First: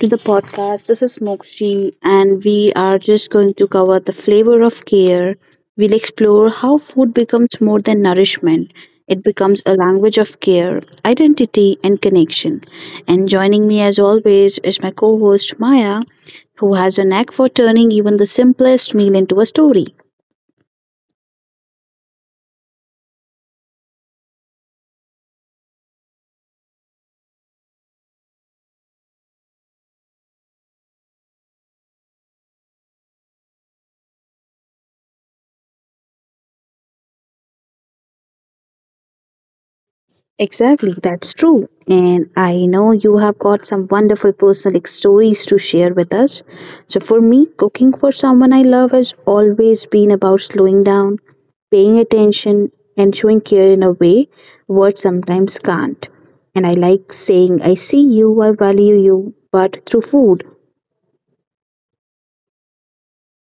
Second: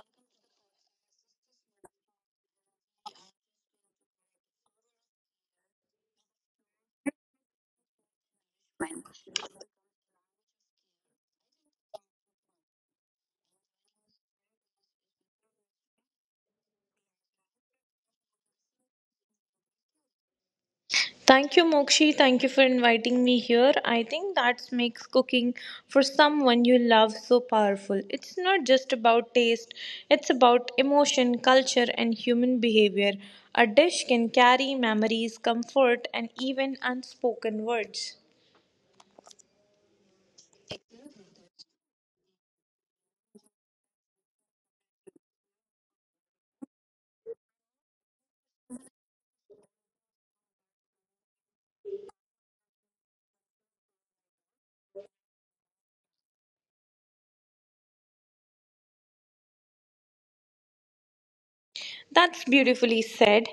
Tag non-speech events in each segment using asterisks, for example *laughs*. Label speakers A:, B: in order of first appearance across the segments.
A: to the podcast. This is Mokshi, and we are just going to cover the flavor of care. We'll explore how food becomes more than nourishment, it becomes a language of care, identity, and connection. And joining me, as always, is my co host Maya, who has a knack for turning even the simplest meal into a story.
B: Thank you, Mokshi. Thank you for inviting me here. I think that makes cooking for someone you love so powerful. It's not just about taste, it's about emotion, culture, and human behavior. A dish can carry memories, comfort, and even unspoken words.
A: Exactly, that's true. And I know you have got some wonderful stories to share with us. So, for me, cooking for someone I love has always been about slowing down, paying attention, and showing care in a way words sometimes can't. And I like saying, I see you, I value you, but through food.
B: That's beautifully said.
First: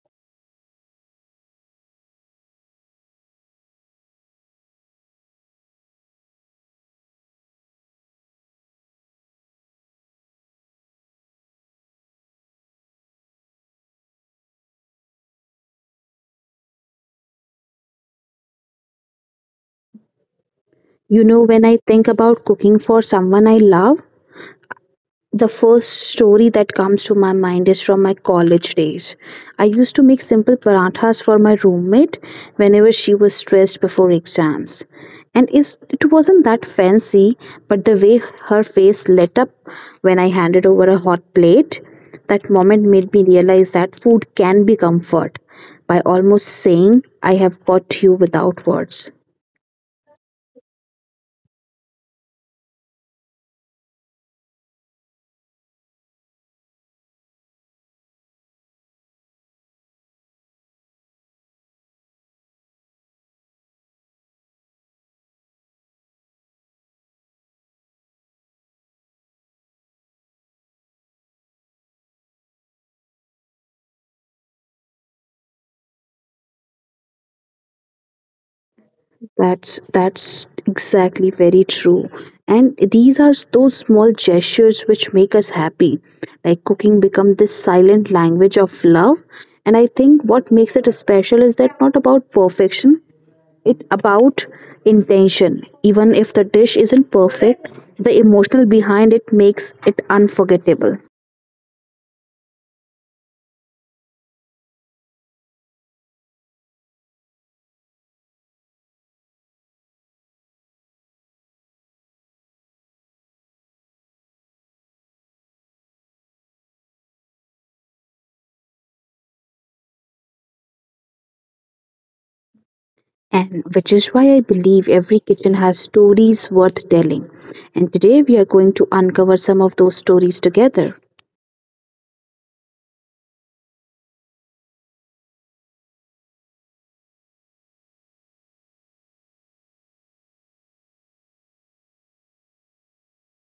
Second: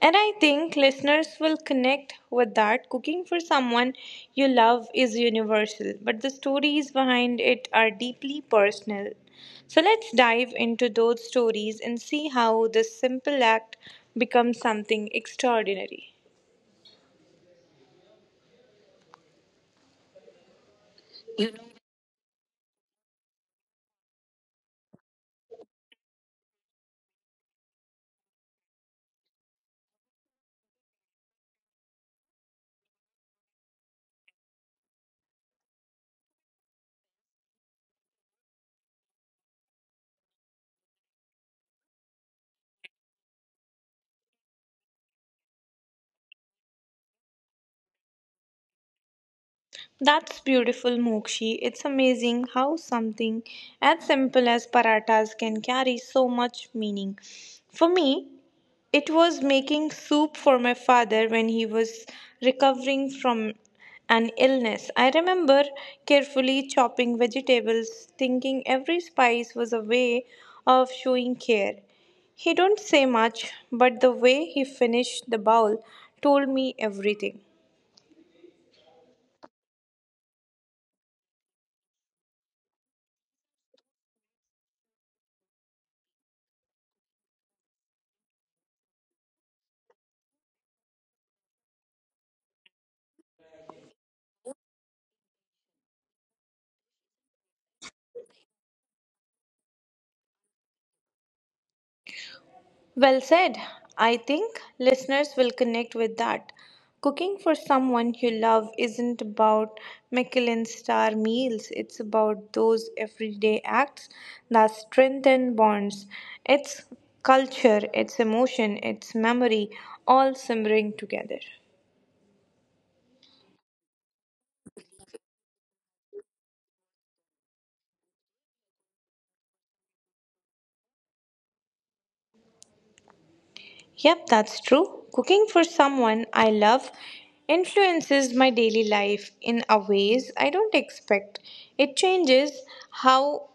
B: And I think listeners will connect with that. Cooking for someone you love is universal, but the stories behind it are deeply personal. So let's dive into those stories and see how this simple act becomes something extraordinary.
A: You know, when I think about cooking for someone I love, the first story that comes to my mind is from my college days. I used to make simple parathas for my roommate whenever she was stressed before exams. And it wasn't that fancy, but the way her face lit up when I handed over a hot plate, that moment made me realize that food can be comfort by almost saying, I have got you without words.
B: That's beautiful, Mokshi. It's amazing how something as simple as paratas can carry so much meaning. For me, it was making soup for my father when he was recovering from an illness. I remember carefully chopping vegetables, thinking every spice was a way of showing care. He don't say much, but the way he finished the bowl told me everything.
A: That's exactly very true. And these are those small gestures which make us happy. Like cooking become this silent language of love. And I think what makes it special is that not about perfection, it about intention. Even if the dish isn't perfect, the emotional behind it makes it unforgettable.
B: Well said. I think listeners will connect with that. Cooking for someone you love isn't about Michelin star meals, it's about those everyday acts that strengthen bonds. It's culture, it's emotion, it's memory, all simmering together.
A: And which is why I believe every kitchen has stories worth telling. And today we are going to uncover some of those stories together.
B: Yep, that's true. Cooking for someone I love influences my daily life in a ways I don't expect. It changes how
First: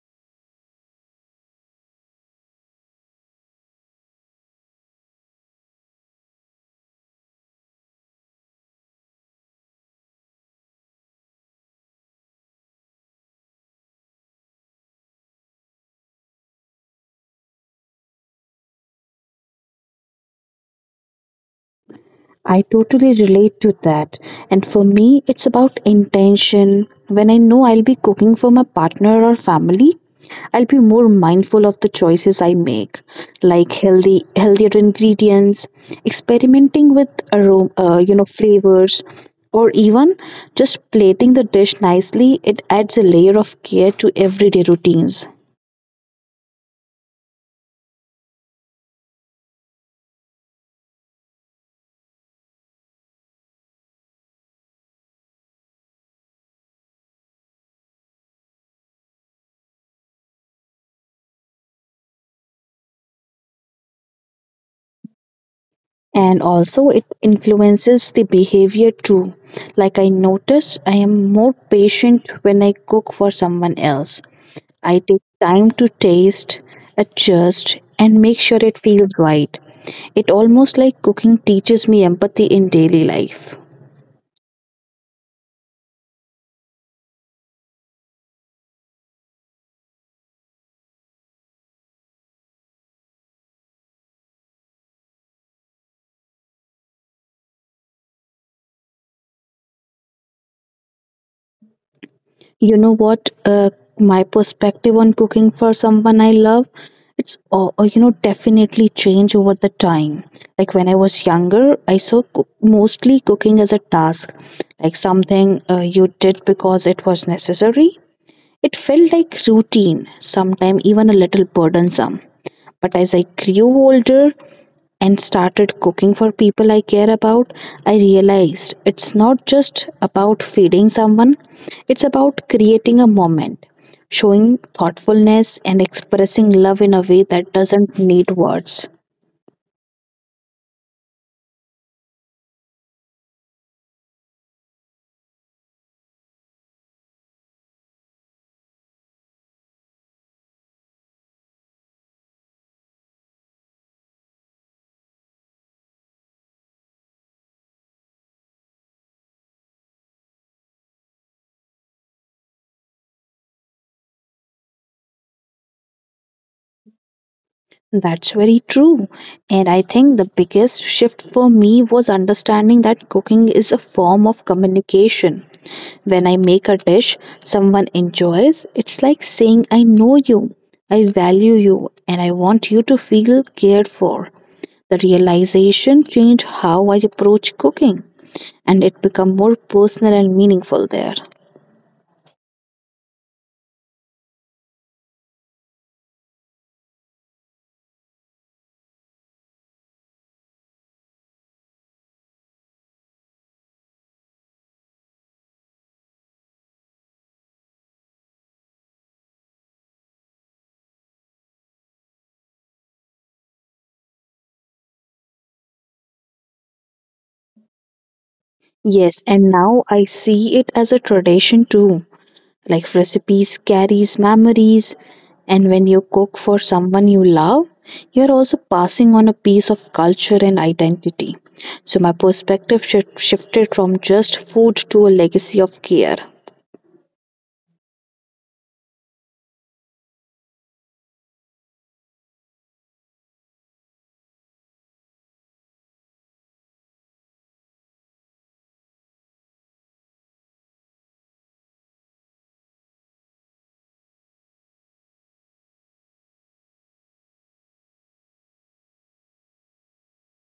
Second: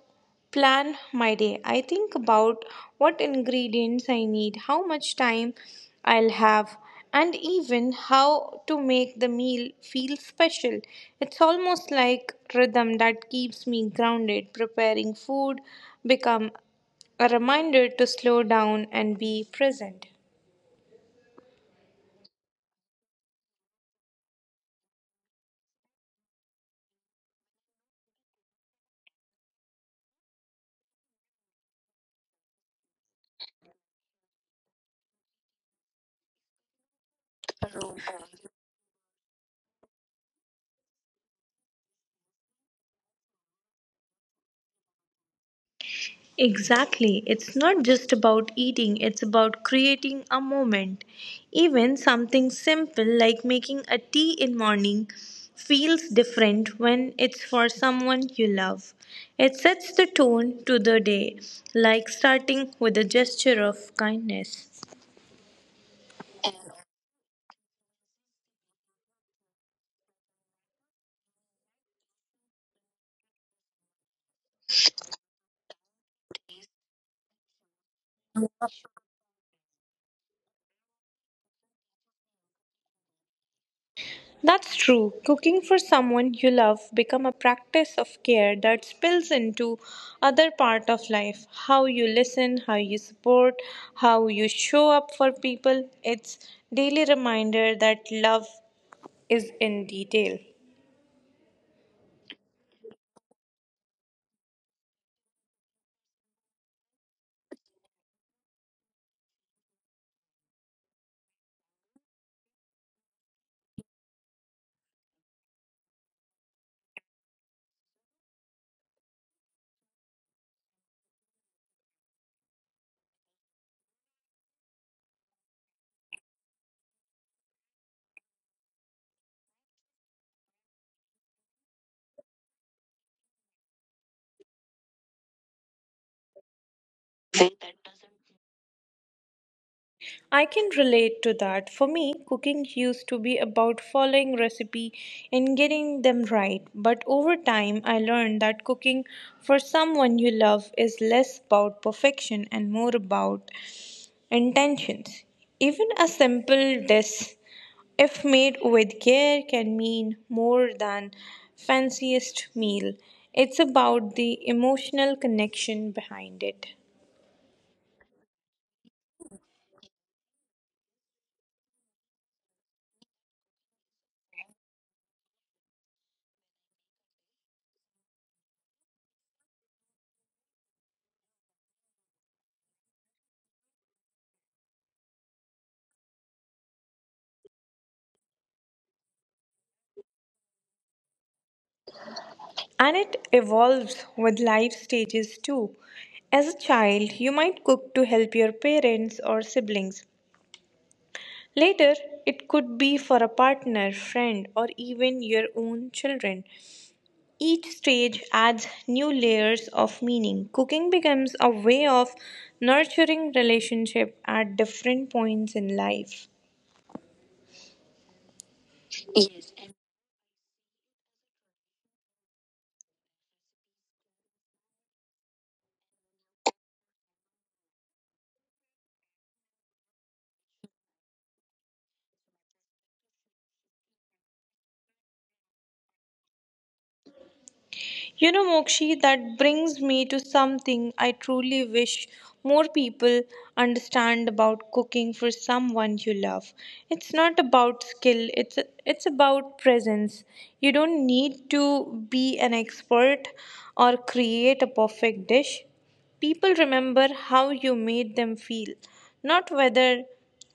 B: plan my day. I think about what ingredients I need, how much time I'll have, and even how to make the meal feel special. It's almost like rhythm that keeps me grounded. Preparing food become a reminder to slow down and be present.
A: I totally relate to that. And for me, it's about intention. When I know I'll be cooking for my partner or family, I'll be more mindful of the choices I make, like healthier ingredients, experimenting with aroma, flavors, or even just plating the dish nicely. It adds a layer of care to everyday routines.
B: Exactly. It's not just about eating, it's about creating a moment. Even something simple like making a tea in morning feels different when it's for someone you love. It sets the tone to the day, like starting with a gesture of kindness.
A: And also it influences the behavior too. Like I notice I am more patient when I cook for someone else. I take time to taste, adjust, and make sure it feels right. It almost like cooking teaches me empathy in daily life.
B: That's true. Cooking for someone you love become a practice of care that spills into other part of life. How you listen, how you support, how you show up for people. It's daily reminder that love is in detail.
A: You know what? My perspective on cooking for someone I love, it's all, you know definitely change over the time. Like when I was younger, I saw mostly cooking as a task, like something you did because it was necessary. It felt like routine, sometimes even a little burdensome. But as I grew older, and started cooking for people I care about, I realized it's not just about feeding someone, it's about creating a moment, showing thoughtfulness, and expressing love in a way that doesn't need words.
B: I can relate to that. For me, cooking used to be about following recipe and getting them right. But over time, I learned that cooking for someone you love is less about perfection and more about intentions. Even a simple dish, if made with care, can mean more than fanciest meal. It's about the emotional connection behind it.
A: That's very true. And I think the biggest shift for me was understanding that cooking is a form of communication. When I make a dish someone enjoys, it's like saying, I know you, I value you, and I want you to feel cared for. The realization changed how I approach cooking, and it became more personal and meaningful there.
B: And it evolves with life stages too. As a child, you might cook to help your parents or siblings. Later, it could be for a partner, friend, or even your own children. Each stage adds new layers of meaning. Cooking becomes a way of nurturing relationship at different points in life.
A: Yes, and now I see it as a tradition too. Like recipes carries memories and when you cook for someone you love, you're also passing on a piece of culture and identity. So my perspective shifted from just food to a legacy of care.
B: You know, Mokshi, that brings me to something I truly wish more people understand about cooking for someone you love. It's not about skill, it's about presence. You don't need to be an expert or create a perfect dish. People remember how you made them feel, not whether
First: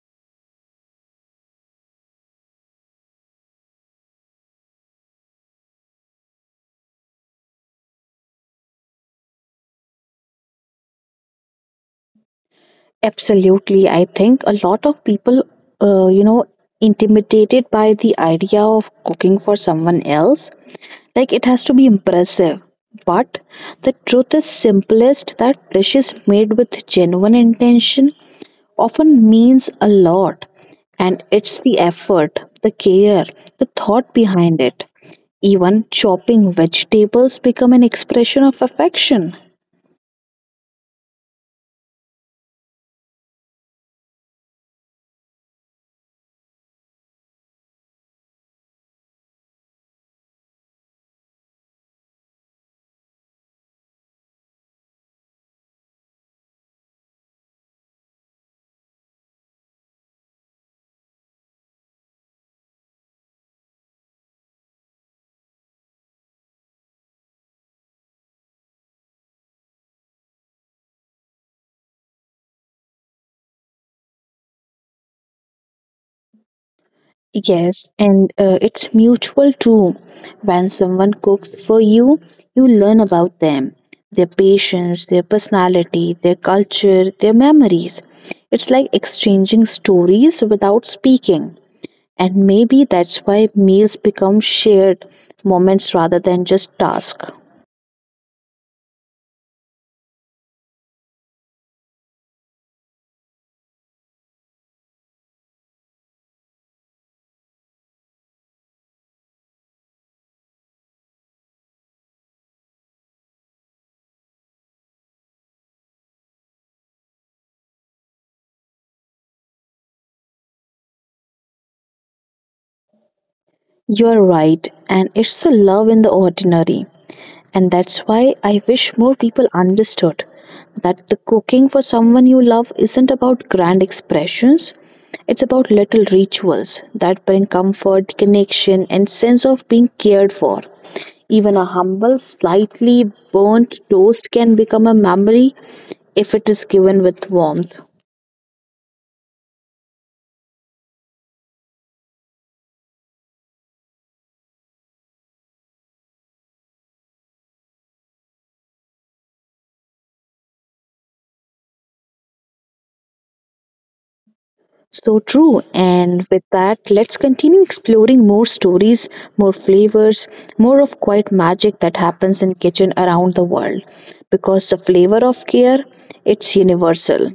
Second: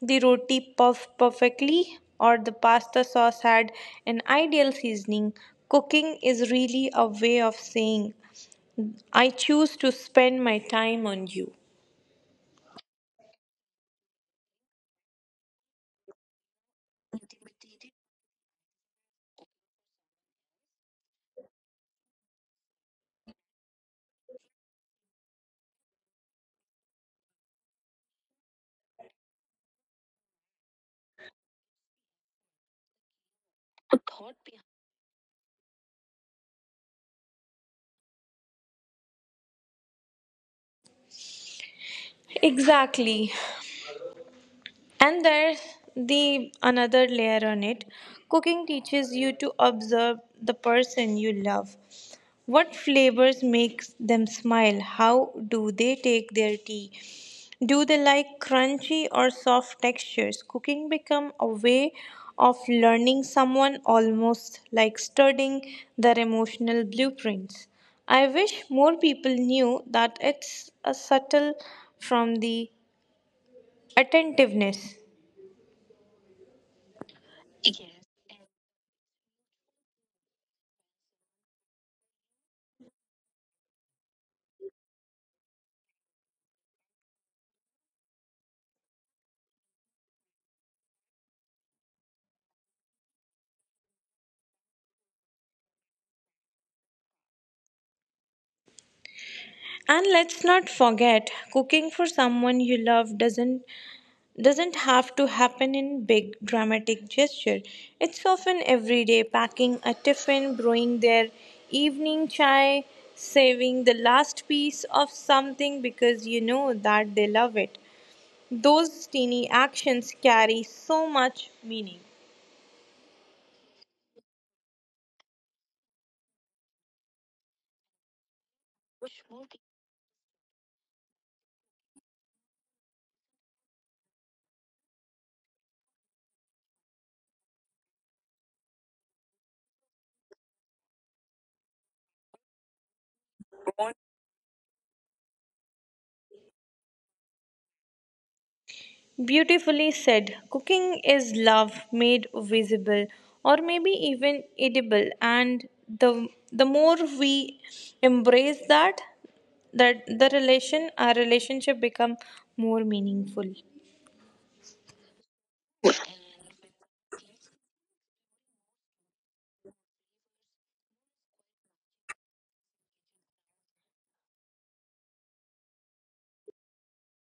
B: the roti puffed perfectly or the pasta sauce had an ideal seasoning. Cooking is really a way of saying, I choose to spend my time on you.
A: Absolutely, I think a lot of people, uh, you know, intimidated by the idea of cooking for someone else. Like it has to be impressive. But the truth is simplest that dishes made with genuine intention often means a lot, and it's the effort, the care, the thought behind it. Even chopping vegetables become an expression of affection.
B: Exactly. And there's the another layer on it. Cooking teaches you to observe the person you love. What flavors makes them smile? How do they take their tea? Do they like crunchy or soft textures? Cooking become a way of learning someone almost like studying their emotional blueprints. I wish more people knew that it's a subtle from the attentiveness.
A: Yes, and it's mutual too. When someone cooks for you, you learn about them, their patience, their personality, their culture, their memories. It's like exchanging stories without speaking. And maybe that's why meals become shared moments rather than just tasks.
B: And let's not forget, cooking for someone you love doesn't have to happen in big dramatic gesture. It's often everyday packing a tiffin, brewing their evening chai, saving the last piece of something because you know that they love it. Those teeny actions carry so much meaning.
A: You're right, and it's the love in the ordinary. And that's why I wish more people understood that the cooking for someone you love isn't about grand expressions, it's about little rituals that bring comfort, connection, and sense of being cared for. Even a humble, slightly burnt toast can become a memory if it is given with warmth.
B: Beautifully said. Cooking is love made visible or maybe even edible and the the more we embrace that the relation our relationship become more meaningful.
A: So true. And with that, let's continue exploring more stories, more flavors, more of quiet magic that happens in kitchen around the world. Because the flavor of care, it's universal.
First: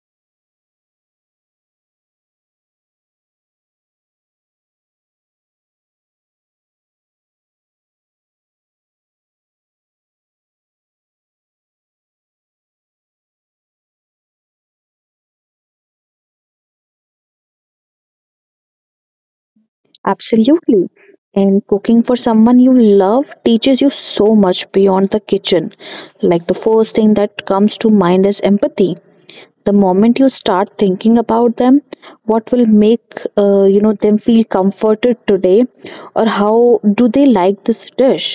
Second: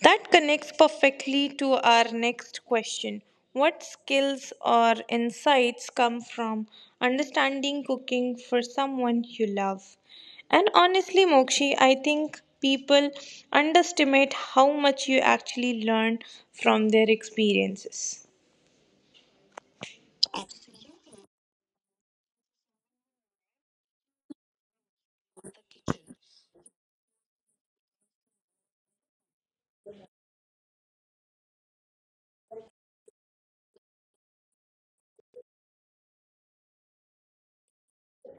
B: That connects perfectly to our next question. What skills or insights come from understanding cooking for someone you love? And honestly, Mokshi, I think people underestimate how much you actually learn from their experiences.
A: Absolutely. And cooking for someone you love teaches you so much beyond the kitchen. Like the first thing that comes to mind is empathy. The moment you start thinking about them, what will make them feel comforted today, or how do they like this dish.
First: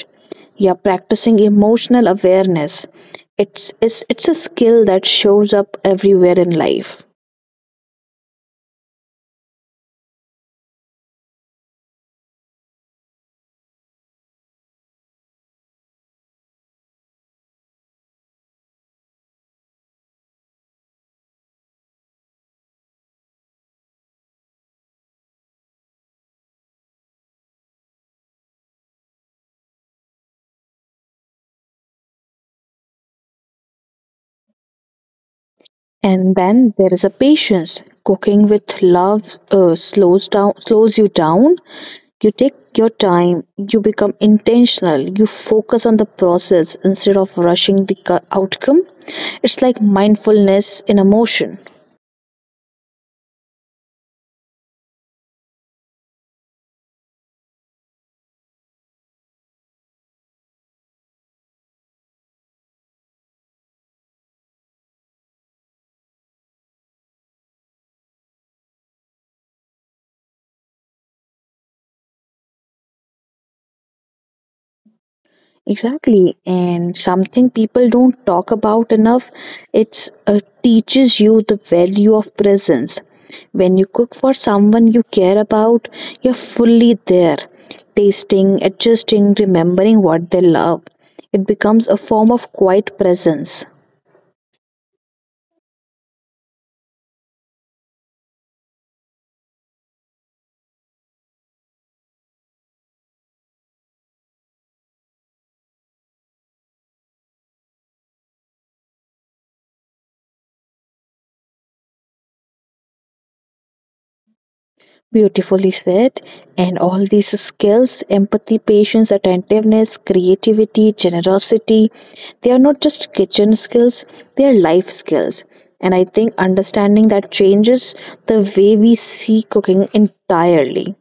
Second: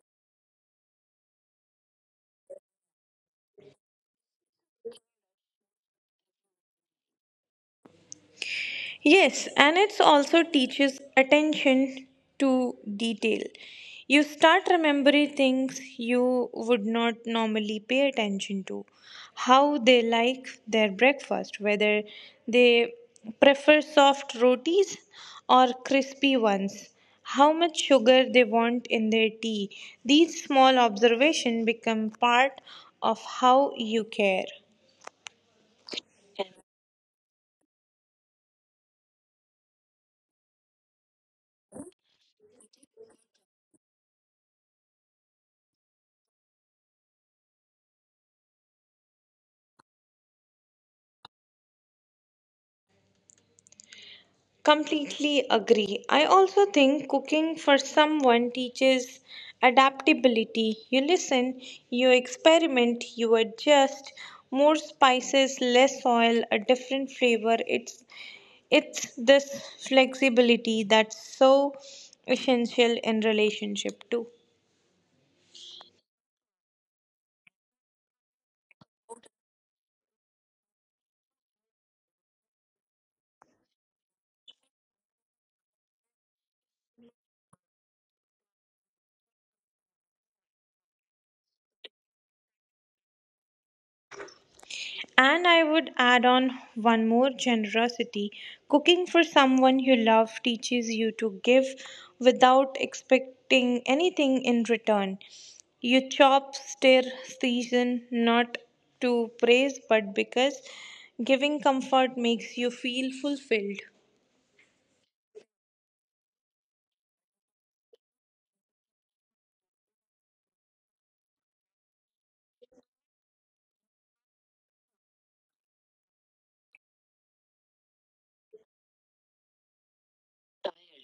A: Yeah, practicing emotional awareness, it's a skill that shows up everywhere in life.
B: Yes, and it also teaches attention to detail. You start remembering things you would not normally pay attention to. How they like their breakfast, whether they prefer soft rotis or crispy ones, how much sugar they want in their tea. These small observations become part of how you care.
A: And then there is a patience. Cooking with love slows you down. You take your time, you become intentional, you focus on the process instead of rushing the outcome. It's like mindfulness in a motion.
B: Completely agree. I also think cooking for someone teaches adaptability. You listen, you experiment, you adjust. More spices, less oil, a different flavor. It's this flexibility that's so essential in relationship too.
A: Exactly, and something people don't talk about enough. It's teaches you the value of presence. When you cook for someone you care about, you're fully there, tasting, adjusting, remembering what they love. It becomes a form of quiet presence.
B: And I would add on one more generosity. Cooking for someone you love teaches you to give without expecting anything in return. You chop, stir, season, not to praise, but because giving comfort makes you feel fulfilled.
A: Beautifully said. And all these skills empathy, patience, attentiveness, creativity, generosity they are not just kitchen skills, they are life skills. And I think understanding that changes the way we see cooking entirely.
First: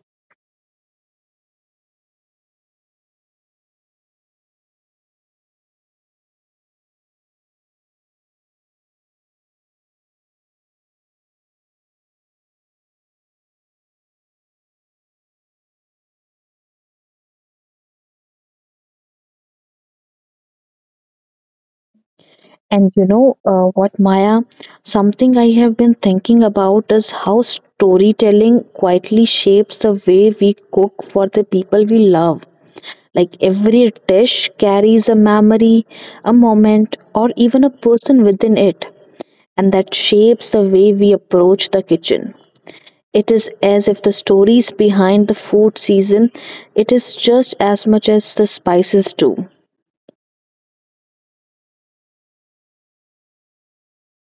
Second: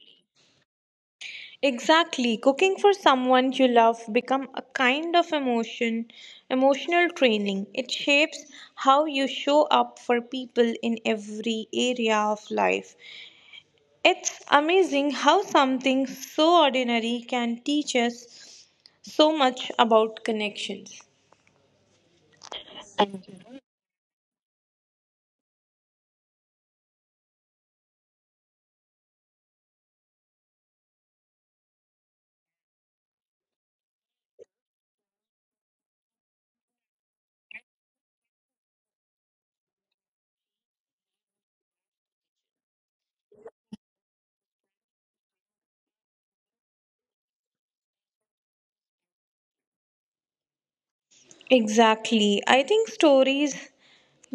B: Exactly. Cooking for someone you love become a kind of emotional training. It shapes how you show up for people in every area of life. It's amazing how something so ordinary can teach us so much about connections.
A: And you know what, Maya? Something I have been thinking about is how storytelling quietly shapes the way we cook for the people we love. Like every dish carries a memory, a moment, or even a person within it, and that shapes the way we approach the kitchen. It is as if the stories behind the food season, it is just as much as the spices do.
B: Exactly. I think stories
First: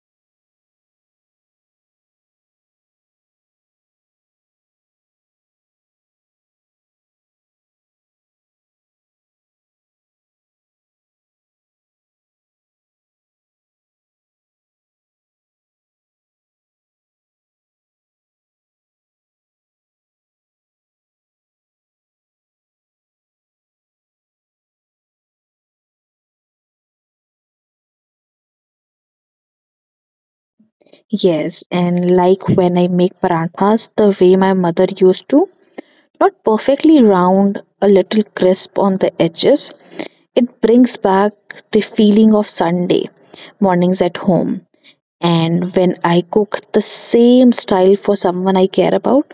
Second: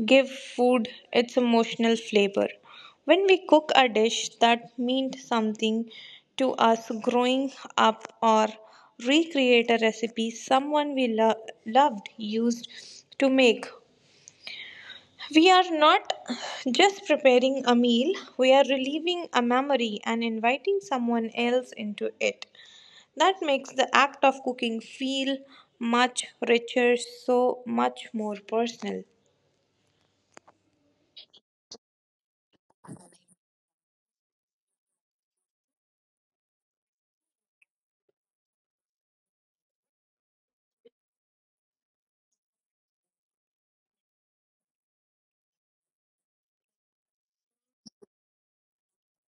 B: give food its emotional flavor. When we cook a dish that meant something to us growing up or recreate a recipe someone loved used to make, we are not just preparing a meal, we are relieving a memory and inviting someone else into it. That makes the act of cooking feel much richer, so much more personal.
A: Yes, and like when I make parathas the way my mother used to, not perfectly round, a little crisp on the edges, it brings back the feeling of Sunday mornings at home. And when I cook the same style for someone I care about,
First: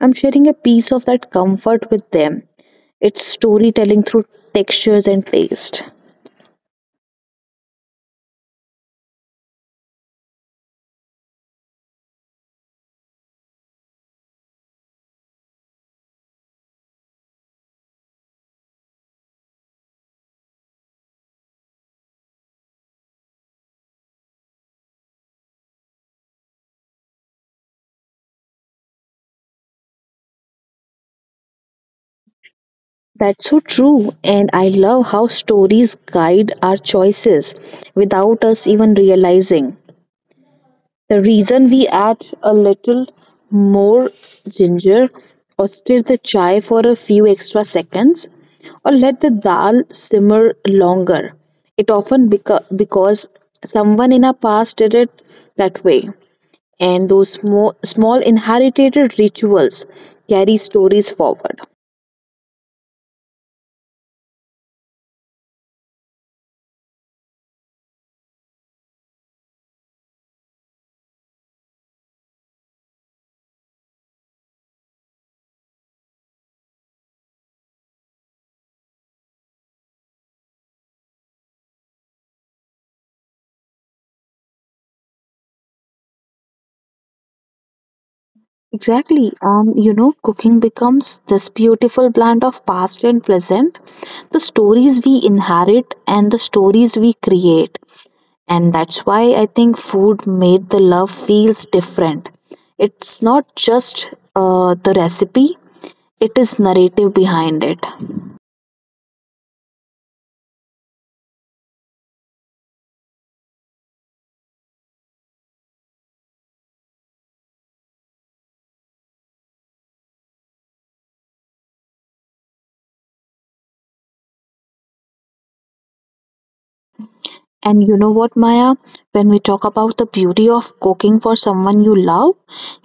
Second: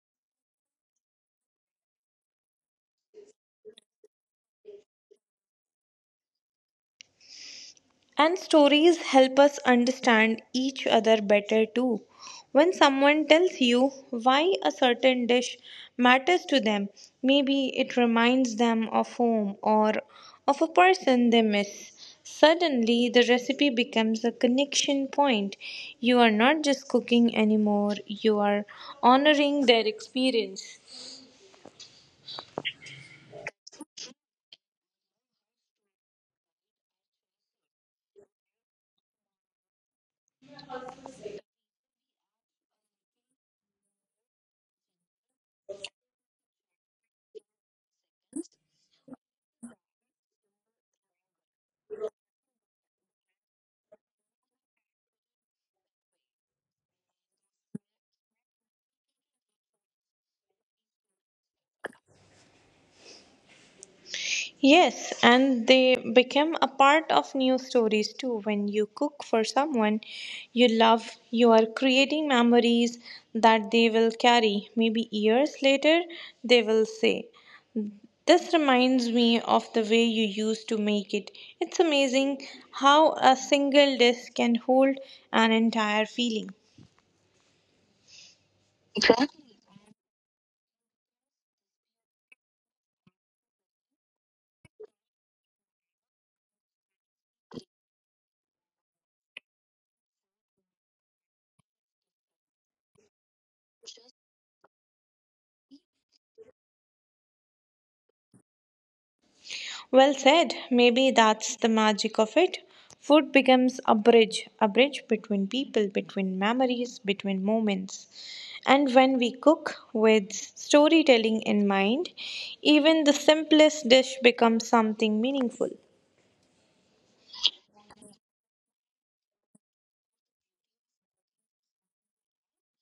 A: I'm sharing a piece of that comfort with them. It's storytelling through textures and taste.
B: And stories help us understand each other better too. When someone tells you why a certain dish matters to them, maybe it reminds them of home or of a person they miss. Suddenly, the recipe becomes a connection point. You are not just cooking anymore, you are honoring their experience.
A: That's so true. And I love how stories guide our choices without us even realizing. The reason we add a little more ginger, or stir the chai for a few extra seconds, or let the dal simmer longer. It often because someone in our past did it that way. And those small inherited rituals carry stories forward.
B: Yes, and they become a part of new stories too. When you cook for someone you love, you are creating memories that they will carry. Maybe years later, they will say, this reminds me of the way you used to make it. It's amazing how a single dish can hold an entire feeling.
A: Exactly. Cooking becomes this beautiful blend of past and present, the stories we inherit and the stories we create. And that's why I think food made the love feels different. It's not just the recipe, it is narrative behind it.
B: Well said. Maybe that's the magic of it. Food becomes a bridge between people, between memories, between moments. And when we cook with storytelling in mind, even the simplest dish becomes something meaningful.
A: And you know what, Maya, when we talk about the beauty of cooking for someone you love,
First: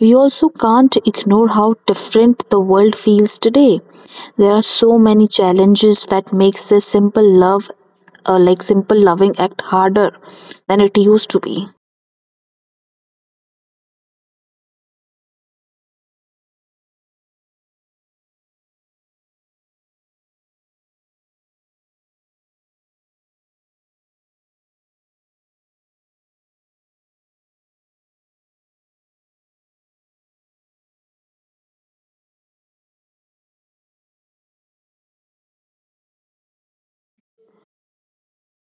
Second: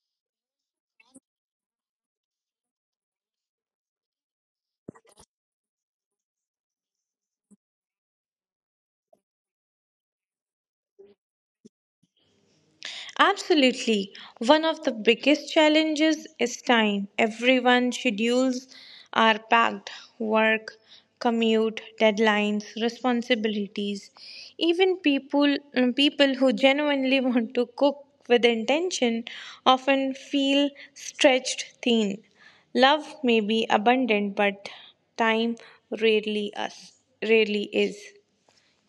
A: we also can't ignore how different the world feels today. There are so many challenges that makes this simple love, simple loving act harder than it used to be.
B: Absolutely. One of the biggest challenges is time. Everyone's schedules are packed work, commute, deadlines, responsibilities. Even people, people who genuinely *laughs* want to cook with intention often feel stretched thin. Love may be abundant, but time rarely us rarely is.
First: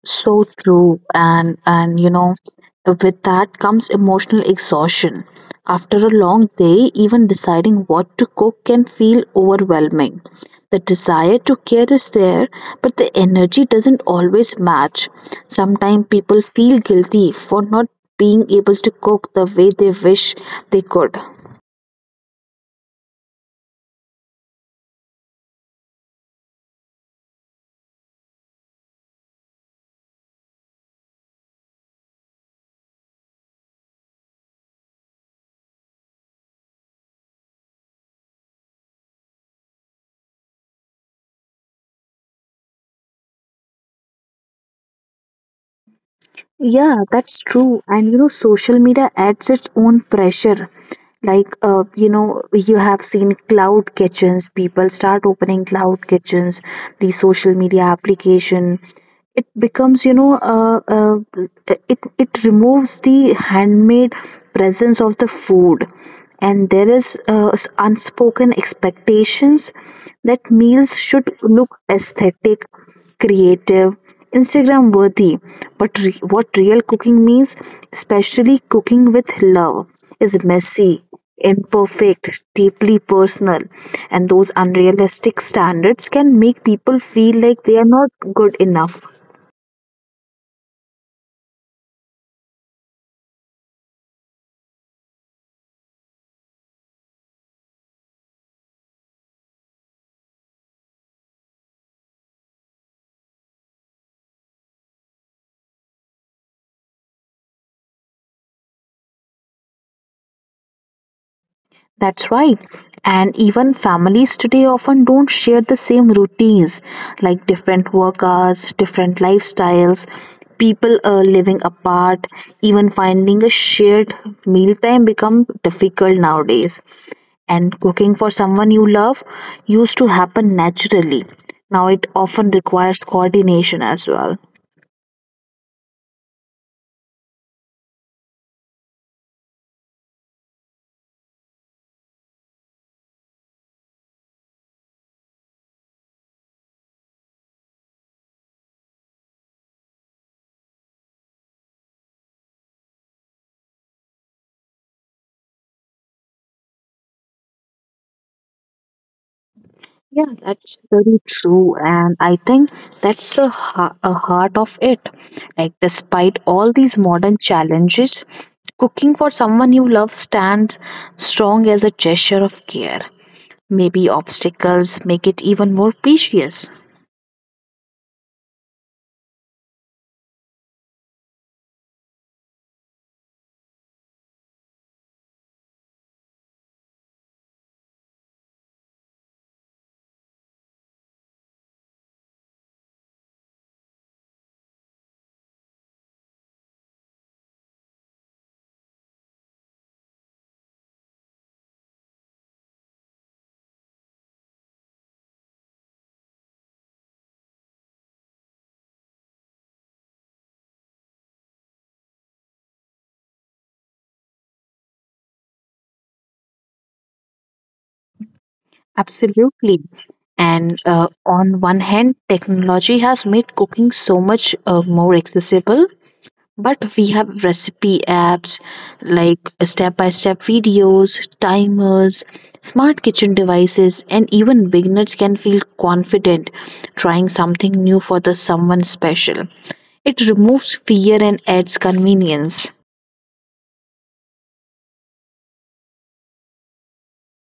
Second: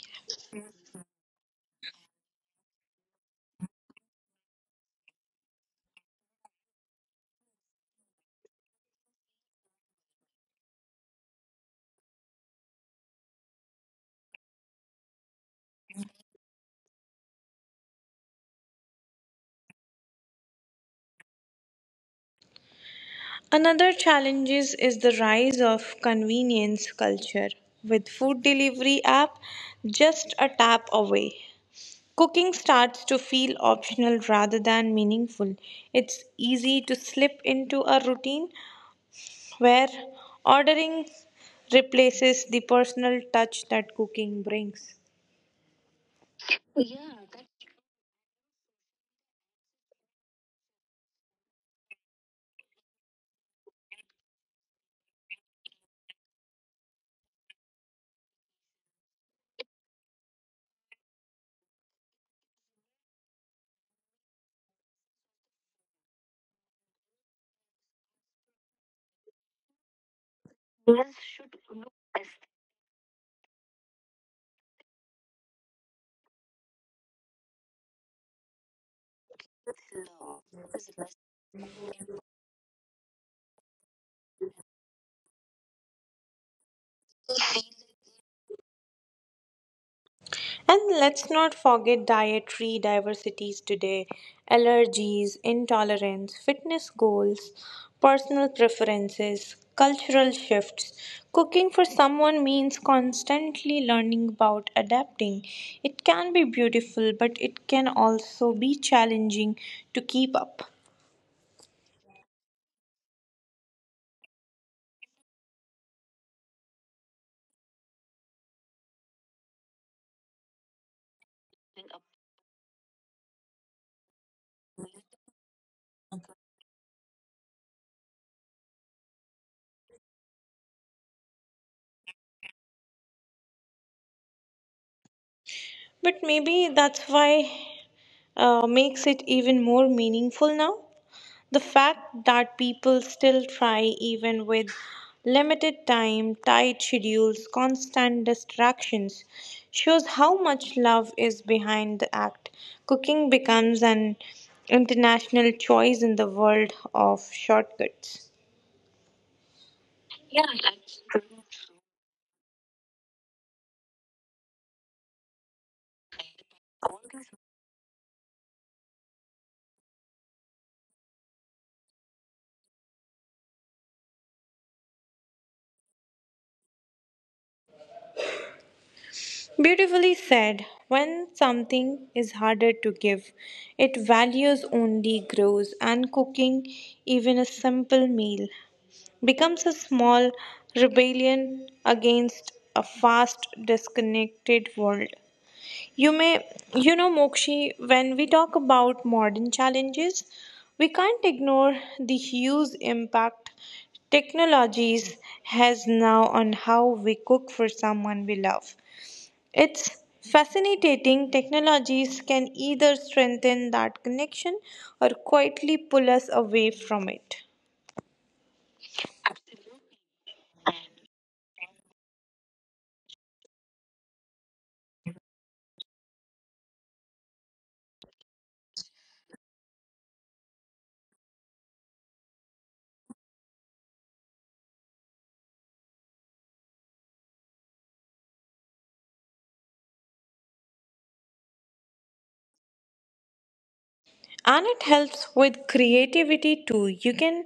A: So true, and you know, with that comes emotional exhaustion. After a long day, even deciding what to cook can feel overwhelming. The desire to care is there, but the energy doesn't always match. Sometimes people feel guilty for not being able to cook the way they wish they could.
B: Another challenge is the rise of convenience culture with food delivery app just a tap away. Cooking starts to feel optional rather than meaningful. It's easy to slip into a routine where ordering replaces the personal touch that cooking brings.
A: Yeah, that's true. And you know, social media adds its own pressure. Like, you have seen cloud kitchens. People start opening cloud kitchens, the social media application. It becomes, it it removes the handmade presence of the food, and there is unspoken expectations that meals should look aesthetic, creative, Instagram worthy. But what real cooking means, especially cooking with love, is messy, imperfect, deeply personal. And those unrealistic standards can make people feel like they are not good enough.
B: And let's not forget dietary diversities today allergies, intolerance, fitness goals, personal preferences, cultural shifts. Cooking for someone means constantly learning about adapting. It can be beautiful, but it can also be challenging to keep up.
A: That's right. And even families today often don't share the same routines, like different work hours, different lifestyles, people living apart, even finding a shared mealtime become difficult nowadays. And cooking for someone you love used to happen naturally. Now it often requires coordination as well.
B: But maybe that's why makes it even more meaningful now. The fact that people still try, even with limited time, tight schedules, constant distractions, shows how much love is behind the act. Cooking becomes an international choice in the world of shortcuts.
A: Yeah, that's very true. And I think that's the a heart of it. Like, despite all these modern challenges, cooking for someone you love stands strong as a gesture of care. Maybe obstacles make it even more precious.
B: Beautifully said. When something is harder to give, it values only grows, and cooking, even a simple meal, becomes a small rebellion against a fast disconnected world you may you know Mokshi, when we talk about modern challenges, we can't ignore the huge impact technologies has now on how we cook for someone we love. It's fascinating technologies can either strengthen that connection or quietly pull us away from it.
A: Absolutely. And on one hand, technology has made cooking so much more accessible. But we have recipe apps like step by step videos, timers, smart kitchen devices, and even beginners can feel confident trying something new for the someone special. It removes fear and adds convenience.
B: And it helps with creativity too. You can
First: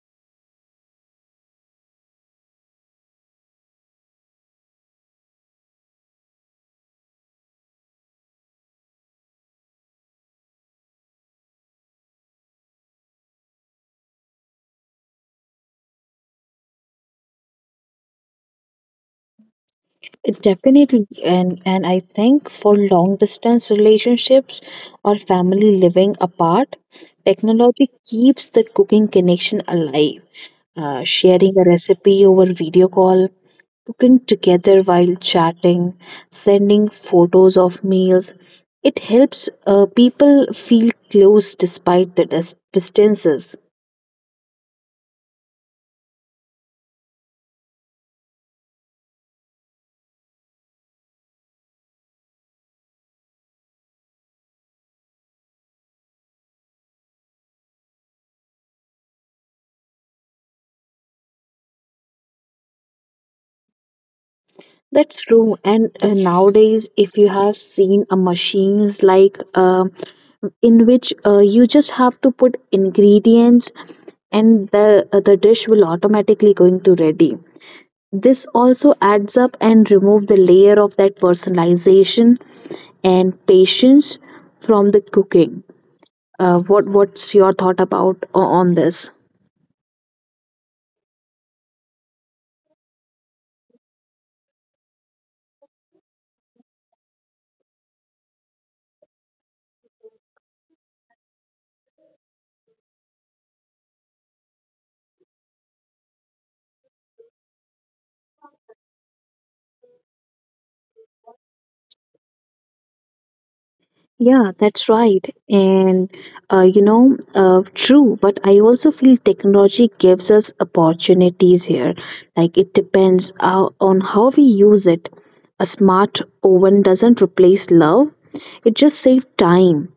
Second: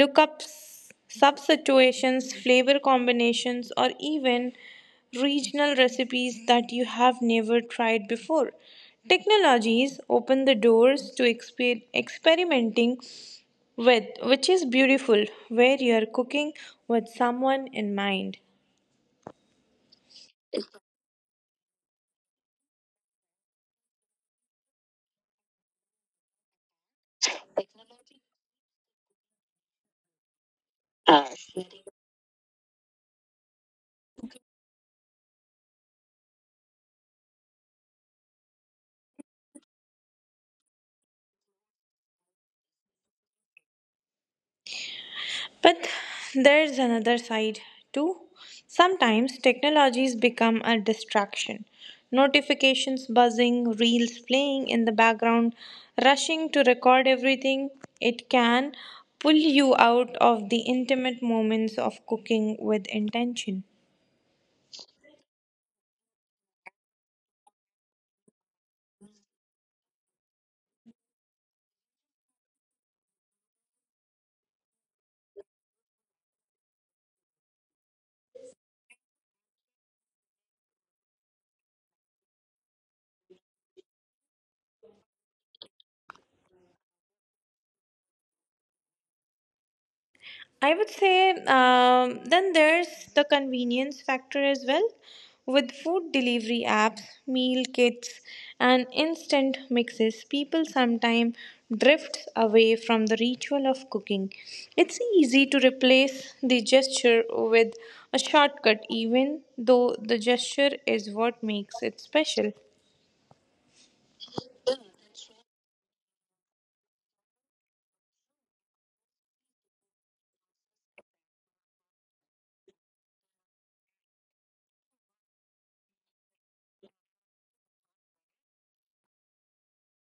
B: look up substitutions, flavor combinations, or even regional recipes that you have never tried before. Technologies open the doors to experimenting with, which is beautiful where you're cooking with someone in mind.
A: Definitely, and I think for long distance relationships or family living apart, technology keeps the cooking connection alive. Sharing a recipe over video call, cooking together while chatting, sending photos of meals. It helps people feel close despite the distances.
B: But there's another side too. Sometimes technologies become a distraction. Notifications buzzing, reels playing in the background, rushing to record everything. It can pull you out of the intimate moments of cooking with intention.
A: That's true. And nowadays, if you have seen a machines like in which you just have to put ingredients and the dish will automatically going to ready. This also adds up and remove the layer of that personalization and patience from the cooking. What's your thought about on this?
B: I would say then there's the convenience factor as well with food delivery apps, meal kits, and instant mixes. People sometimes drift away from the ritual of cooking. It's easy to replace the gesture with a shortcut, even though the gesture is what makes it special.
A: Yeah, that's right. And true, but I also feel technology gives us opportunities here. Like it depends on how we use it. A smart oven doesn't replace love, it just saves time.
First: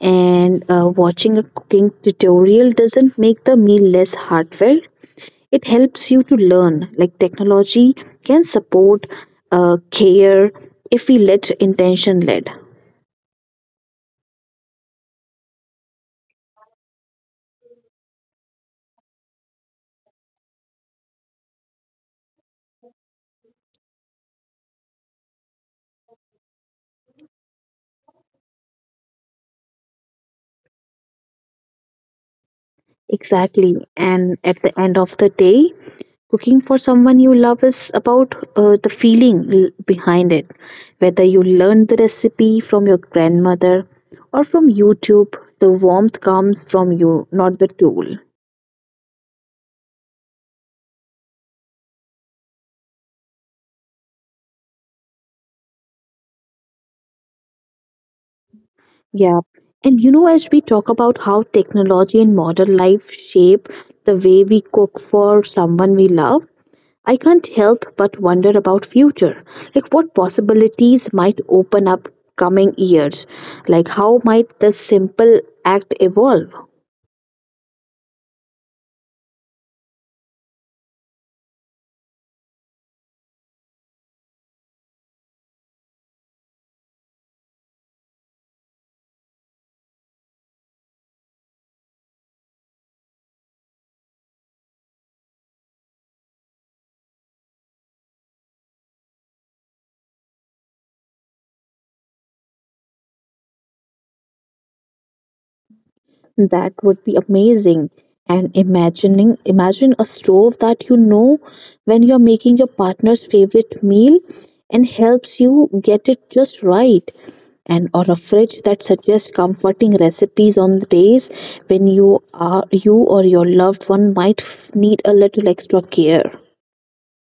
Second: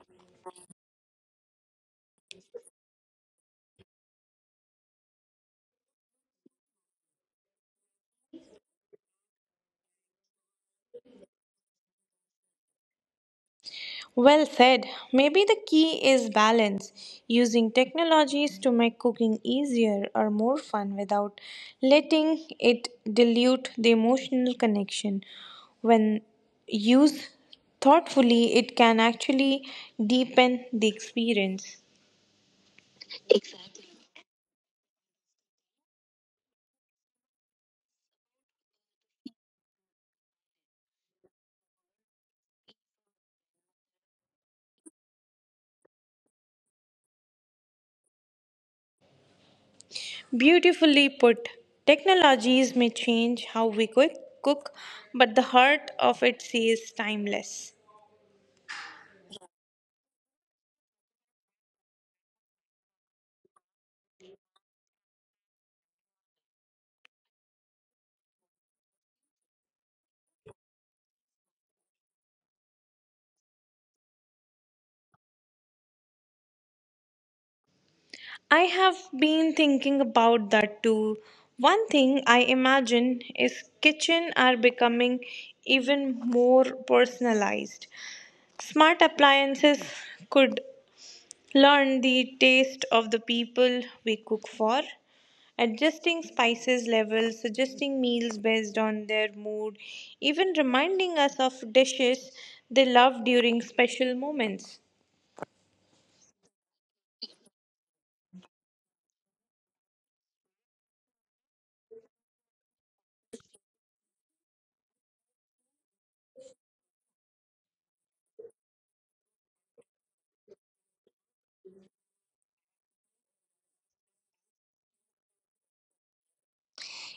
A: And watching a cooking tutorial doesn't make the meal less heartfelt. It helps you to learn. Like technology can support care if we let intention lead.
B: Well said. Maybe the key is balance, using technologies to make cooking easier or more fun without letting it dilute the emotional connection. When used thoughtfully, it can actually deepen the experience.
A: Exactly. And at the end of the day, cooking for someone you love is about the feeling behind it. Whether you learned the recipe from your grandmother or from YouTube, the warmth comes from you, not the tool.
B: Beautifully put, technologies may change how we cook, but the heart of it stays timeless.
A: Yeah. And you know, as we talk about how technology and modern life shape the way we cook for someone we love, I can't help but wonder about future. Like what possibilities might open up coming years? Like how might this simple act evolve?
B: I have been thinking about that too. One thing I imagine is kitchen are becoming even more personalized. Smart appliances could learn the taste of the people we cook for, adjusting spices levels, suggesting meals based on their mood, even reminding us of dishes they love during special moments.
A: That would be amazing. And imagining imagine a stove that you know when you're making your partner's favorite meal and helps you get it just right. And or a fridge that suggests comforting recipes on the days when you or your loved one might need a little extra care.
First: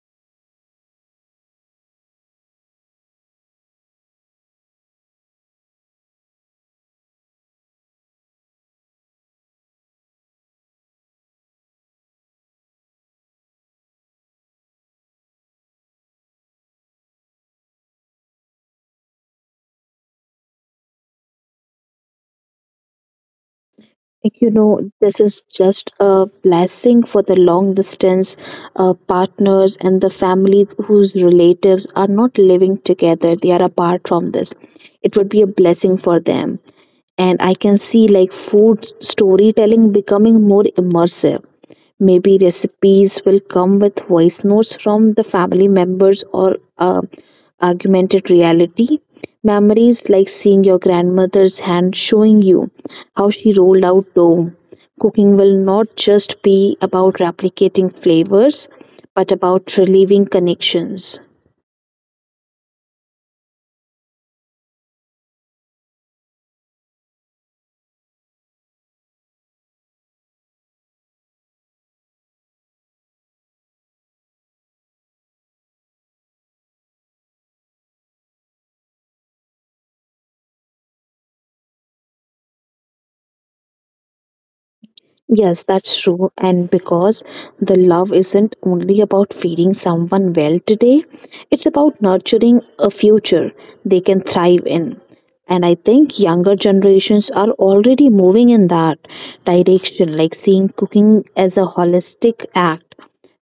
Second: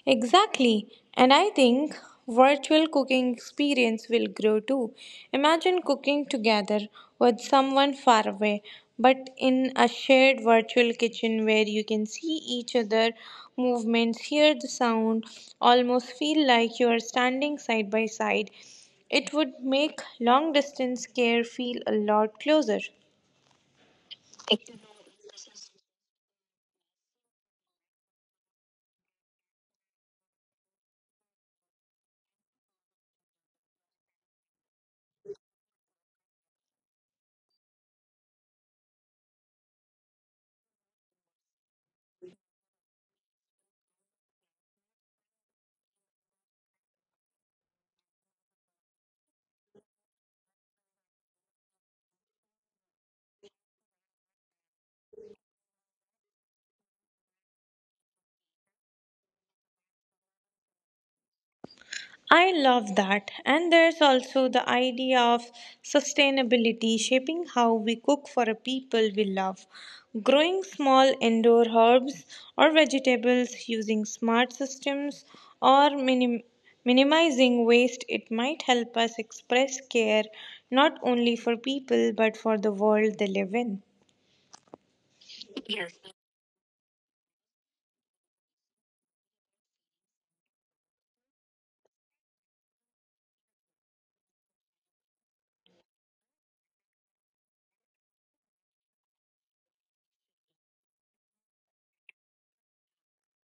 B: Exactly. And I think virtual cooking experience will grow too. Imagine cooking together with someone far away, but in a shared virtual kitchen where you can see each other movements, hear the sound, almost feel like you are standing side by side. It would make long distance care feel a lot closer.
A: Like, you know, this is just a blessing for the long distance partners and the families whose relatives are not living together, they are apart from this, it would be a blessing for them. And I can see like food storytelling becoming more immersive. Maybe recipes will come with voice notes from the family members or augmented reality memories, like seeing your grandmother's hand showing you how she rolled out dough. Cooking will not just be about replicating flavors, but about relieving connections.
B: I love that. And there's also the idea of sustainability shaping how we cook for a people we love. Growing small indoor herbs or vegetables using smart systems or minimizing waste, it might help us express care not only for people but for the world they live in.
A: Yes, that's true. And because the love isn't only about feeding someone well today, it's about nurturing a future they can thrive in. And I think younger generations are already moving in that direction, like seeing cooking as a holistic act.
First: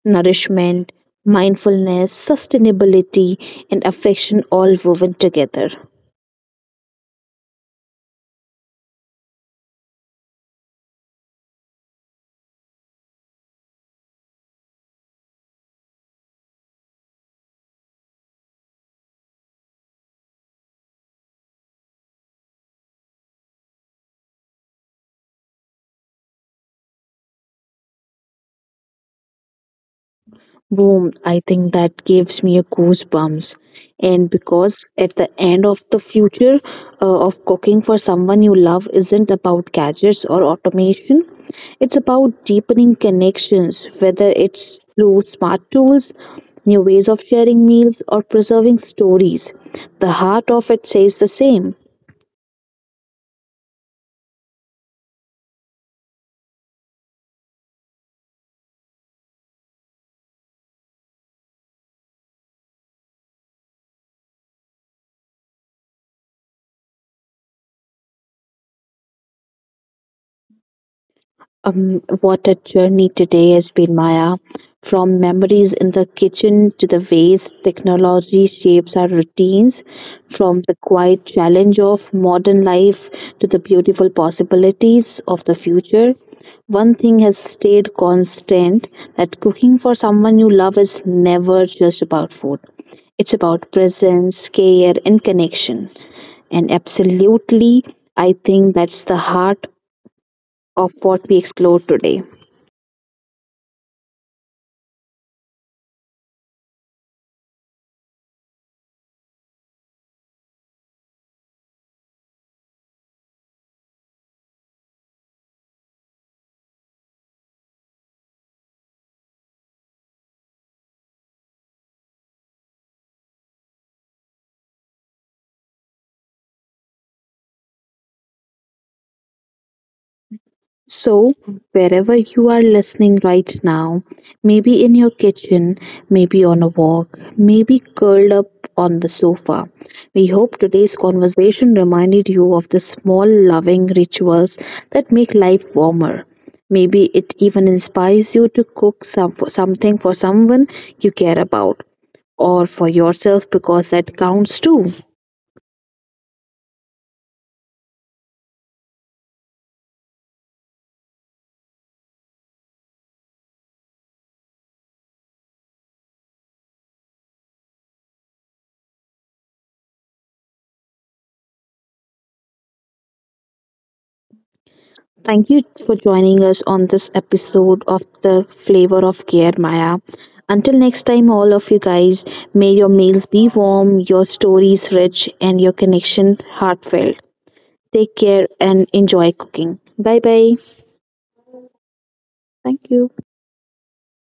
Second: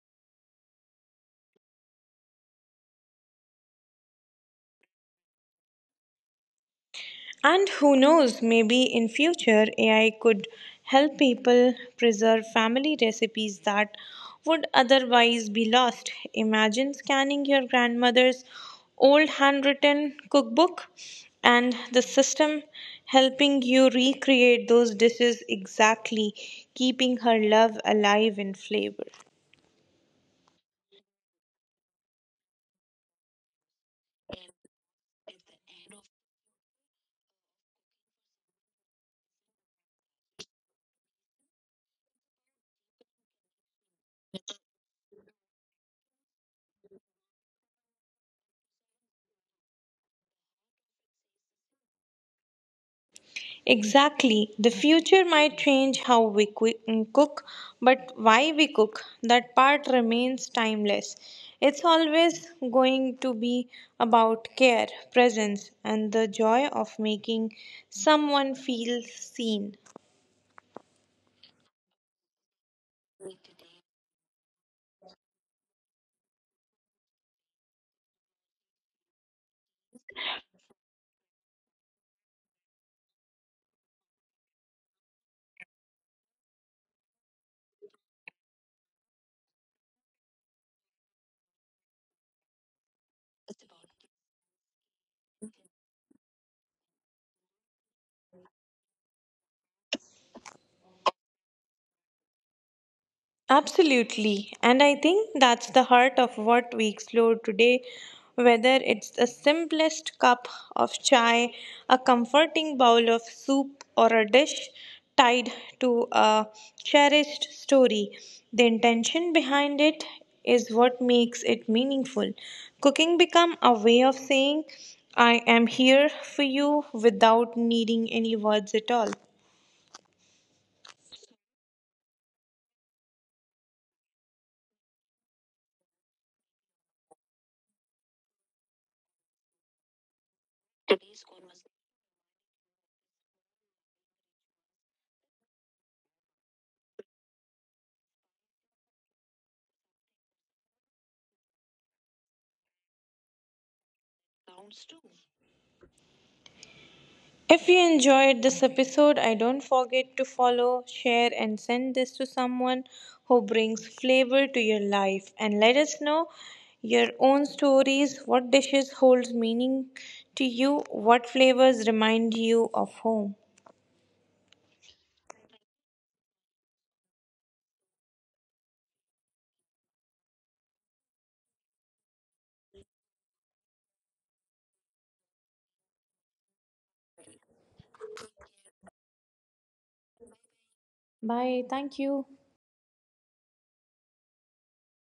A: Nourishment, mindfulness, sustainability, and affection all woven together.
B: And who knows, maybe in future AI could help people preserve family recipes that would otherwise be lost. Imagine scanning your grandmother's old handwritten cookbook and the system helping you recreate those dishes exactly, keeping her love alive in flavor.
A: Boom, I think that gives me a goosebumps. And because at the end of the future of cooking for someone you love isn't about gadgets or automation, it's about deepening connections, whether it's through smart tools, new ways of sharing meals, or preserving stories. The heart of it says the same.
B: Exactly. The future might change how we cook, but why we cook, that part remains timeless. It's always going to be about care, presence, and the joy of making someone feel seen.
A: What a journey today has been, Maya. From memories in the kitchen to the ways technology shapes our routines, from the quiet challenge of modern life to the beautiful possibilities of the future. One thing has stayed constant, that cooking for someone you love is never just about food. It's about presence, care, and connection. And absolutely, I think that's the heart of what we explore today.
B: Absolutely. And I think that's the heart of what we explore today. Whether it's the simplest cup of chai, a comforting bowl of soup, or a dish tied to a cherished story, the intention behind it is what makes it meaningful. Cooking become a way of saying, I am here for you without needing any words at all.
A: So, wherever you are listening right now, maybe in your kitchen, maybe on a walk, maybe curled up on the sofa, we hope today's conversation reminded you of the small loving rituals that make life warmer. Maybe it even inspires you to for something for someone you care about or for yourself because that counts too.
B: If you enjoyed this episode, I don't forget to follow, share, and send this to someone who brings flavor to your life. And let us know your own stories what dishes holds meaning to you, what flavors remind you of home.
A: Thank you for joining us on this episode of The Flavor of Care, Maya. Until next time, all of you guys, may your meals be warm, your stories rich, and your connection heartfelt. Take care and enjoy cooking. Bye bye.
B: Bye. Thank you.
A: Thank you.